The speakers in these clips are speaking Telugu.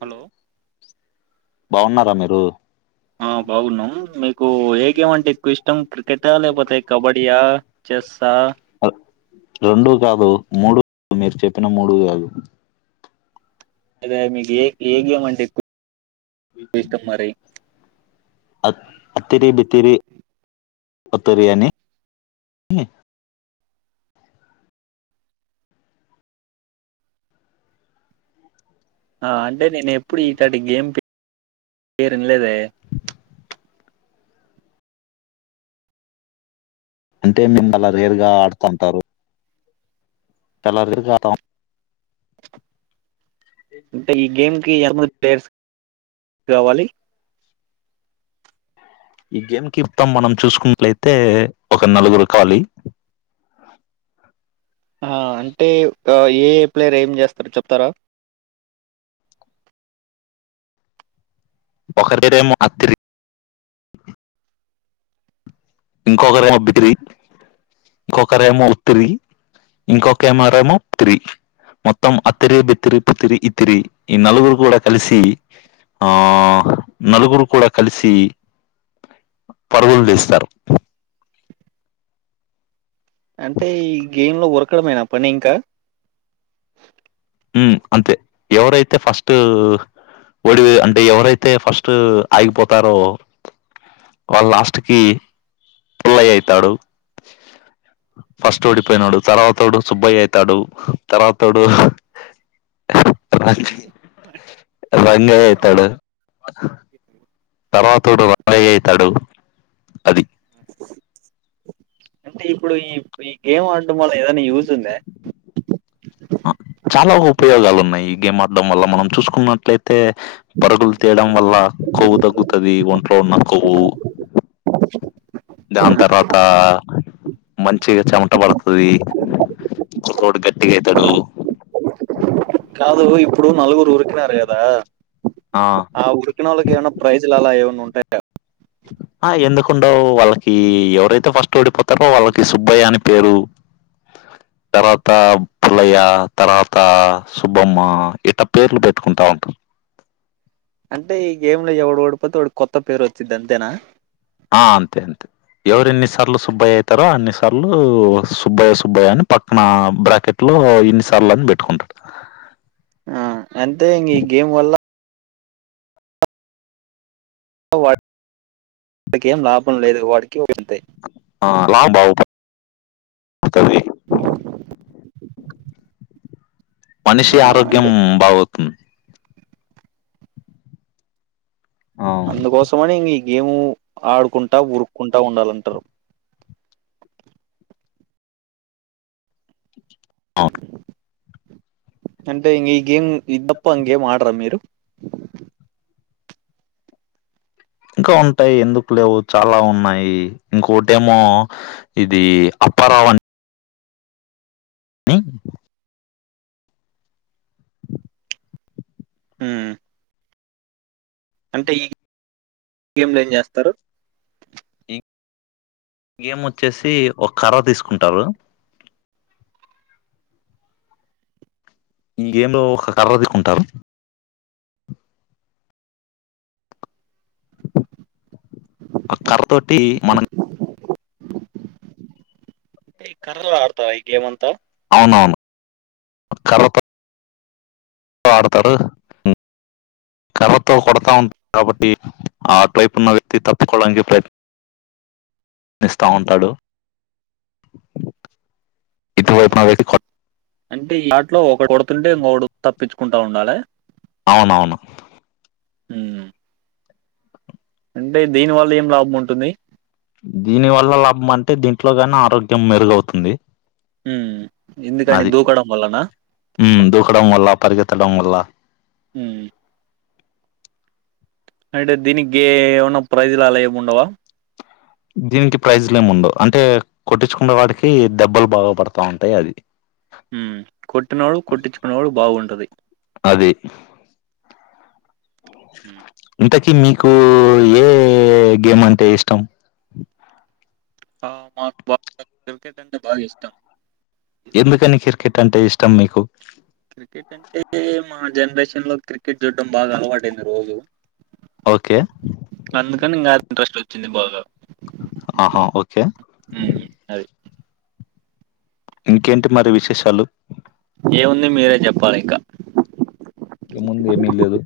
హలో బాగున్నారా మీరు హ్ ఆ బాగున్నాం మీకు ఏ గేమ్ అంటే ఎక్కువ ఇష్టం క్రికెటా లేకపోతే కబడ్డీయా చేస్ ఆ రెండు కాదు మూడు మీరు చెప్పిన మూడు కాదు అదే మీకు ఏ ఏ గేమ్ అంటే ఎక్కువ ఇష్టం మరి అ అతిరి బితిరి ఒతీరి అని ఆ అంటే నేను ఎప్పుడు ఇటటి గేమ్ పేరు ఇనలేదే అంటే మిమ్ అలా రేర్ గా ఆడుతంటారు తెల్లారి లేసి ఆడతాము అంటే ఈ గేమ్ కి ఏర్మ ప్లేర్స్ కావాలి ఈ గేమ్ కి ఇప్తాం మనం చూసుకున్నట్లయితే ఒక నలుగురు కావాలి ఆ అంటే ఏ ఏ ప్లేయర్ ఏం చేస్తారు చెప్తారా ఒకరికైతే మో అత్తిరి ఇంకొకరేమో బిత్తిరి ఇంకొకరేమో ఉత్తిరి ఇంకొక్కమేరెమో బిత్తిరి మొత్తం అత్తిరి బిత్తిరి పుత్తిరి ఇత్తిరి ఈ నలుగురు కూడా కలిసి ఆ నలుగురు కూడా కలిసి పరుగులు తీస్తారు అంటేయిగి గేమ్ లో ఉరకడమేనా పనింకా ఊ అంతే ఎవరైతే ఫస్ట్ ఓడివి అంటే ఎవరైతే ఫస్ట్ ఆగిపోతారో వాళ్ళు లాస్ట్ కి పుల్లయయ్యితాడు ఫస్ట్ ఓడిపోయినోడు తర్వాతోడు సుబ్బయయితాడు తర్వాతోడూ రంగయయితాడు తర్వాతోడు రంగయయితాడు అది ఆ అంటే ఇప్పుడు ఈ ఈ గేమ్ ఆడం వల్ల ఏదైనా యూజ్ ఉందా చాలా ఉపయోగాలున్నాయ్ ఈ గేమ్ ఆడం వల్ల మనం చూసుకున్నట్లయితే పరుగులు తియ్యడం వల్ల కొవ్వు తగ్గుతది ఒంట్లో ఉన్న కొవ్వు డి దాన్ తర్వాతా మంచిగ చెమట పడతది కుర్రోడు గట్టిగయితడు కాదు ఇప్పుడు నలుగురురికినారు కదా ఆ ఆ ఉరికినోళ్ళకి ఏమన్నా ప్రైజ్లు అలా ఏమైన్నా ఉంటాయా ఆ ఎందుకుండవ్ వాళ్ళకి ఎవరైతే ఫస్ట్ ఓడిపోతారో వాళ్ళకి సుబ్బయ్య అని పేరు తర్వాతా పులయ్య తర్వాతా సుబ్బమ్మ ఇట్ట పేర్లు పెట్టుకుంటా ఉంటాం అంటే ఈ గేమ్ లో ఎవడు ఓడిపోతే వాడికి కొత్త పేరు వచ్చిది అంతేనా ఆ అంతే అంతే ఎవరు ఎన్ని సార్లు సుబ్బాయయితారో అన్ని సార్లు సుబ్బాయ్య సుబ్బయ్య అని పక్కనా బ్రాకె ట్లో ఇన్నిసార్లు అని పెట్టుకుంటడు అంతే ఇంగ ఈ గేమ్ వల్ల వాడికేం లాభం లేదు వాడికే వదులుతయ్ [unintelligible] మనిషి ఆ ఆరోగ్యం అంటే బాగవుతుంది అవును. అందుకోసమని ఇంగ ఈ గేమ్ ఆడుకుంటా ఉరుక్కుంటా ఉండాలంటర్ ఆ అంటే ఇంగ ఈ గేమ్ ఇది తప్ప ఇంగేమ్ ఆడరా మీరు ఇంకా ఉంటాయ్ ఎందుకు లేవు చాలా ఉన్నాయి ఇంకొటేమో ఇది అప్పరావ్ అన్ నీ ఊ అంటే ఈ గేమ్లో ఏం చేస్తారు గేమ్ వచ్చేసి ఒక్ కర్ర తీసుకుంటరు ఈ గేమ్ లో ఒక కర్ర దికుంటారు ఆ కర్ర తోటి మనమ్ ఈ కర్రలో ఆడతారా ఈ గేమ్ అంతా అవునవును కర్రతో తో ఆడతరు కర్రతో కొడతా ఉన్ కాబట్టి అటువైపున్న వ్యక్తి తప్పుకోడానికి ప్రయత్ని ఇస్తా ఉంటాడు ఇటువైపు నా వైతే కొ, అంటే ఈ ఆట లో ఒకటి కొడుతుంటే ఇంకొకడు తప్పించుకుంటా ఉండాలి. అవునవును ఉం అంటే దీని వల్ల ఏం లాభం ఉంటుంది. దీని వల్ల లాభం అంటే దీంట్లో కానే ఆరోగ్యం మెరుగవుతుంది. ఉం ఎందుకని దూకడం వల్లన, ఉం దూకడం వల్ల పరిగెత్తడం వల్ల, ఉం అంటే దీనికి ఏమైనా ప్రైజ్లు అలా ఏవి ఉండవా, దీనికి ప్రైజ్లు ఏము ఉండవు అంటే కొట్టించుకునే వాడికి దెబ్బలు బాగుపడతా ఉంటాయి అది. ఉం కొట్టినవాడు కొట్టించుకునే వాడు బాగుంటుంది. అది ఉమ్, ఇంతకి మీకు ఏ గేమ్ అంటే ఇష్టం. హ మాకు బాగా క్రికెట్ అంటే బాగా ఇష్టం. ఎందుకని క్రికెట్ అంటే ఇష్టం మీకు, క్రికెట్ అంటే మా జనరేషన్ లో క్రికెట్ చూడ్టడం బాగా అలవాటంది రోజు, ఓకే అందుకని ఇంకా ఆ ఇంట్రెస్ట్ వచ్చింది బాగా, ఆహా ఓకే ఉం ఇంకేంటి మరి విశేషాలు, ఏముంది మీరే చెప్పాలి ఇంకా, ఏముంది ఏమీ లేదు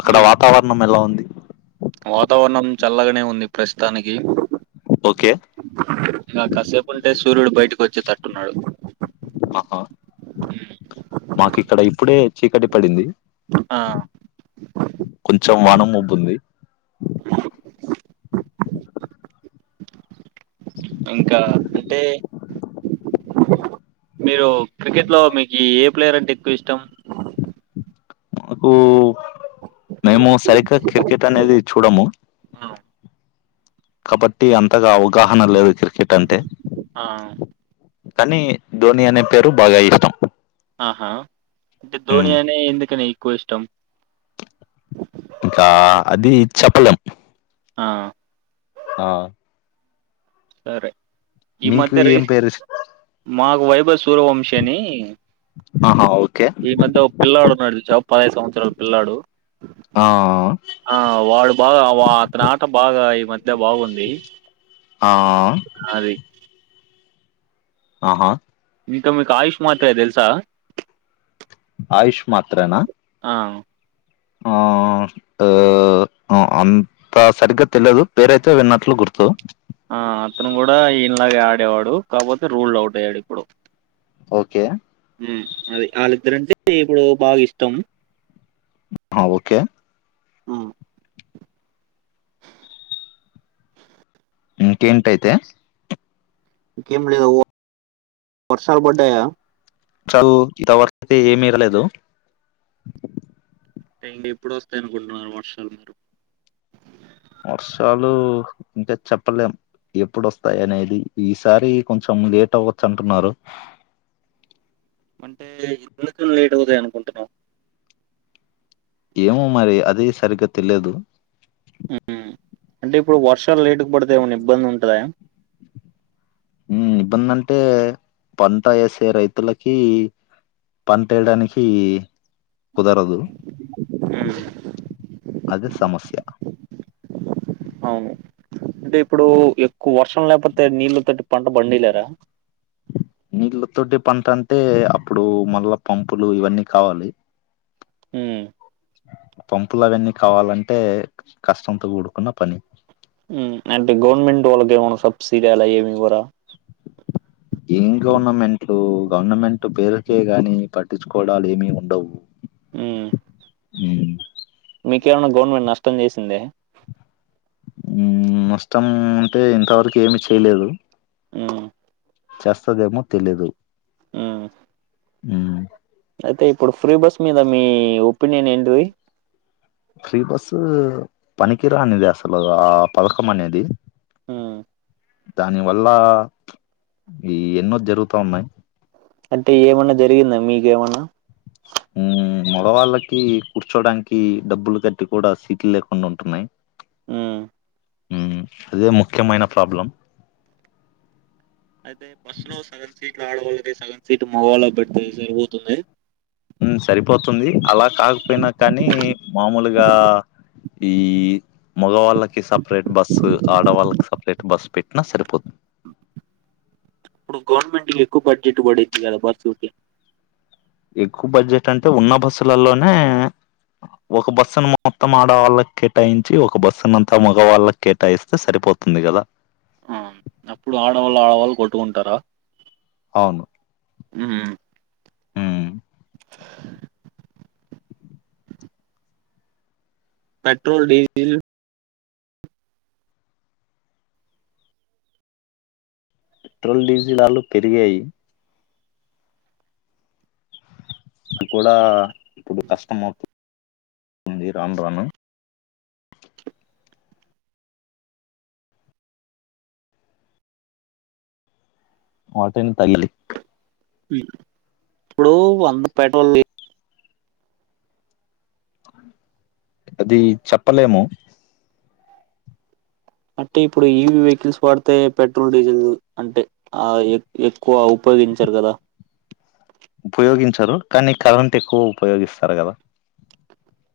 అక్కడ మీ వాతావరణం ఎలా ఉంది. వాతావరణం చల్లగానే ఉంది ప్రస్తుతానికి, ఓకే. ఇక కాసేపు ఉంటే సూర్యుడు బయటకు వచ్చి తట్టున్నాడు. ఆహా మాకు ఇక్కడ ఇప్పుడే చీకటి పడింది. ఆ కొంచెం వానం ముబ్బుంది. ఇంకా అంటే మీరు, క్రికెట్ లో మీకు ఏ ప్లేయర్ అంటే ఎక్కువ ఇష్టం. మాకు మేము సరిగ్గా క్రికెట్ అనేది చూడము. ఆ కాబట్టి అంతగా అవగాహన లేదు క్రికెట్ అంటే ఆ, కానీ ధోని అనే పేరు బాగా ఇష్టం. ఆహా అంటే ధోని హ్మ్. అనే ఎందుకని ఎక్కువ ఇష్టం. ఇంకా అది చెప్పలేం, ఆ ఆ సరే ఈ మీకు మధ్య ఏం రేస్ పేరు ఇష్ మాకు వైభవ్ సూర్యావంశిని, ఆహా ఓకే ఈ మధ్య ఒక పిల్లాడున్నాడు చ పదిైవేను సంవత్సరాల పిల్లాడు. ఆ ఆ వాడు బాగా వా అతని ఆట బాగా ఈ మధ్య బాగుంది ఆ నాది ఆహా ఇంకా మీకు ఆయుష్ మత్తయి తెల్సా ఆయుష్ మాత్రనా అ అ ఆ ఆ ఆ అంత సరిగ్గా తెలియదు పేరయితే విన్నట్లు గుర్తు ఆ అతను కూడా ఈయనలాగే ఆడేవాడు కాకపోతే రూల్ అవుట్ అయ్యాడు ఇప్పుడు ఓకే ఉ అది ఆళ్ళిద్దరంటే ఇప్పుడు బాగా ఇష్టం ఆ ఓకే ఉ ఇంకేంటైతే ఇంకేం లేవు వర్షాలు పడ్డాయా చాల్ ఇదివరైతే ఏమిీరలేదు ఇంకా ఇప్పుడు వస్తాయి అనుకుంటున్నారు వర్షాలు మీకు వర్షాలు అంటే చెప్పలేము ఎప్పుడుొస్తాయి అనేది ఈసారి కొంచెం లేట్ అవ్వచ్చు అంటున్నారు అంటే ఇక లేట్ అవుతాయి అనుకుంటున్నావ్ ఏమో మరి అది సరిగ్గా తెలియదు అంటే ఇప్పుడు వర్షాలు లేటు పడితే ఏమన్నా ఇబ్బంది ఉంటుందా ఉ ఇబ్బంది అంటే పంట ఎసే రైతులకి పంటేయడానికి కుదరదు ఉమ్. అదే సమస్య అవును అంటే ఇప్పుడు ఎక్కువ వర్షం లేకపోతే నీళ్ళతోటి పంట పండియలేరా నీళ్ళతోటి పంట అంటే అప్పుడు మళ్ళా పంపులు ఇవన్నీ కావాలి ఉ పంపులు అవన్నీ కావాలంటే కష్టంతో కూడుకున్న పని ఉ అంటే గవర్నమెంట్ వాళ్ళకి ఏమైనా సబ్సిడీ అలా ఏమివరా ఏం గవర్నమెంట్లు గవర్నమెంట్ పేరుకే గాని పట్టించుకోవడాలు ఏమి ఉండవు ఉ ఉ మీకేమైన్నా గవర్నమెంట్ నష్టం చేసిందే ఉ నష్టం అంటే ఇంతవరకు ఏమి చేయలేదు ఉ చేస్తాదేమో తెలిదు ఉ ఉ అయితే ఇప్పుడు ఫ్రీ బస్ మీద మీ ఒపీనియన్ ఏంటిది ఫ్రీ బస్ పనిరానిది అసలు ఆ పథకం అనేది ఉ దాని వల్ల ఈ ఎన్నో జరుగుతా ఉన్నాయి్ అంటే ఏమన్నా జరిగిందా మీకు ఏమన్నా మ్ మొగవాళ్ళకి కూర్చోడానికి డబ్బులు కట్టి కూడా సీట్లు లేకుండా ఉంటున్నాయి మ్ మ్ అదే ముఖ్యమైన ప్రాబ్లం అయితే ఈ బస్సులో సగం సీట్లు ఆడవాళ్లకి సగం సీట్లు మగ వాళ్ళకి పెడితే సరిపోతుంది న్ సరిపోతుంది అలా కాకపోయినా కానీ మామూలుగా ఈ మగవాళ్ళకి సపరేట్ బస్సు ఆడవాళ్ళకి సపరేట్ బస్సు పెట్టినా సరిపోతుం అప్పుడు గవర్నమెంట్కిి ఎక్కువ బడ్జెట్ పడింది కదా బస్సుల్కి ఎక్కువ బడ్జెట్ అంటే ఉన్న బస్సులలోనే ఒక బస్సును మొత్తం ఆడవాళ్ళకి కేటాయించి ఒక బస్సును అంతా మగవాళ్ళకి కేటాయిస్తే సరిపో తుంది కదా అవును అప్పుడు ఆడవాళ్ళు ఆడవాళ్ళు కొట్టుకుంటారా అవును మ్ ఉమ్ పెట్రోల్ డీజిల్ పెట్రోల్ డీజిల్ ధరలు పెరిగాయి అది కూడా ఇప్పుడు కష్టం అవుతుంది రాను రాను వాటిన్ తగిలి మ్ ఇప్పుడు అంత పెట్రోల్ అది చెప్పలేము అంటే ఇప్పుడు ఈవి వెహికల్స్ వాడితేా పెట్రోల్ డీజిల్ అంటే ఆ ఎ ఎక్కువ ఉపయోగించారు కదా ఉపయోగించరు కానీ కరెంట్ ఎక్కువ ఉపయోగిస్తారు కదా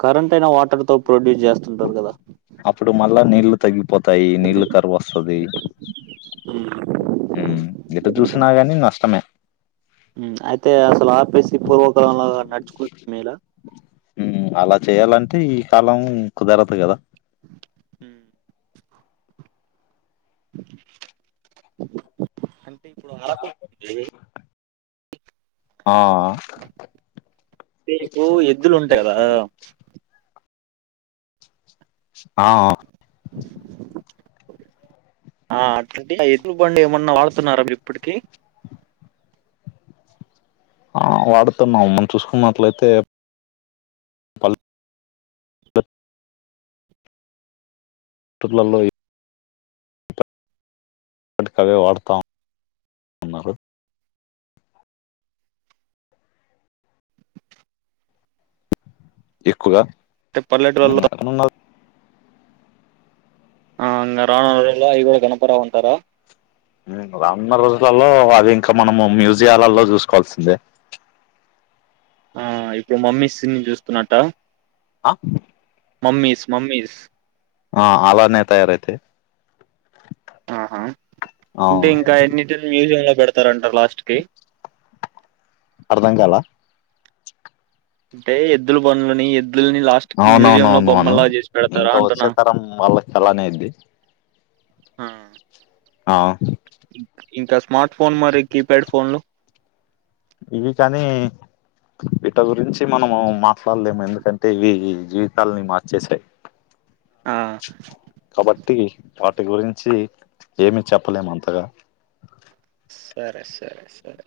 కరెంట్ అయినా వాటర్ తో ప్రొడ్యూస్ చేస్తుంటారు కదా అప్పుడు మళ్ళా నీళ్లు తగ్గిపోతాయి నీళ్లు కరువోస్తది మ్ ఎటు చూసినా గాని నష్టమే మ్ అయితే అసలు ఆఫేసి పూర్వకాలం లాగా నడుచుకుంటే మేళా మ్ అలా చేయాలంటే ఈ కాలం కుదరదు కదా అంటే ఇప్పుడు అర్కు ఆ మీకు ఎద్దులు ఉంటాయి కదా ఆ ఆ అట్ల ఆ బండి ఏమన్నా వాడుతున్నారా మీ ఇప్పటికీ ఆ వాడుతున్నాం మనం చూసుకున్నట్లయితే ట్లలో ఇప్పటికవే వాడుతాం తున్నారు ఎక్కుగా టే పల్లెటూరులో ఆ ఇంగ రానున్న రోజుల్లో అవి కూడా గనపడవు ఉంటారా మ్ రానున్న రోజులలో అవి ఇంకా మనము మ్యూజియాలలో చూసుకోవాల్సిందే ఆ ఇప్పుడు మమ్మీస్ ని చూస్తున్నట్ట ఆ మమ్మీస్ మమ్మీస్ ఆ అలానే తయారయితే ఆహా అంటే ఇంకా ఎన్నింటి [unintelligible] లో పెడతారంటారు లాస్ట్ కి అర్ధం కాలా అంటే ఎద్దుల బనులని ఎద్ ద్ల్ని లాస్ట్క్ మ్యూజియం లో అవునవునవునవును బొమ్మలా చేసి పెడతారా ఇంకా అంటున్నా వచ్చే తరం వాళ్ళకి అలానే అయిద్ది ఆ ఆ ఇంకా స్మార్ట్ ఫోన్ మరి కీప్యాడ్ ఫోన్లు ఇవి కానీ వీట గురించి మనము మాట్లాడలేము ఎందుకంటే ఇవి జీవితాలని మార్చేసాయి ఆ కాబట్టి వాటి గురించి ఏమి చెప్పలేము అంతగా సరే సరే సరే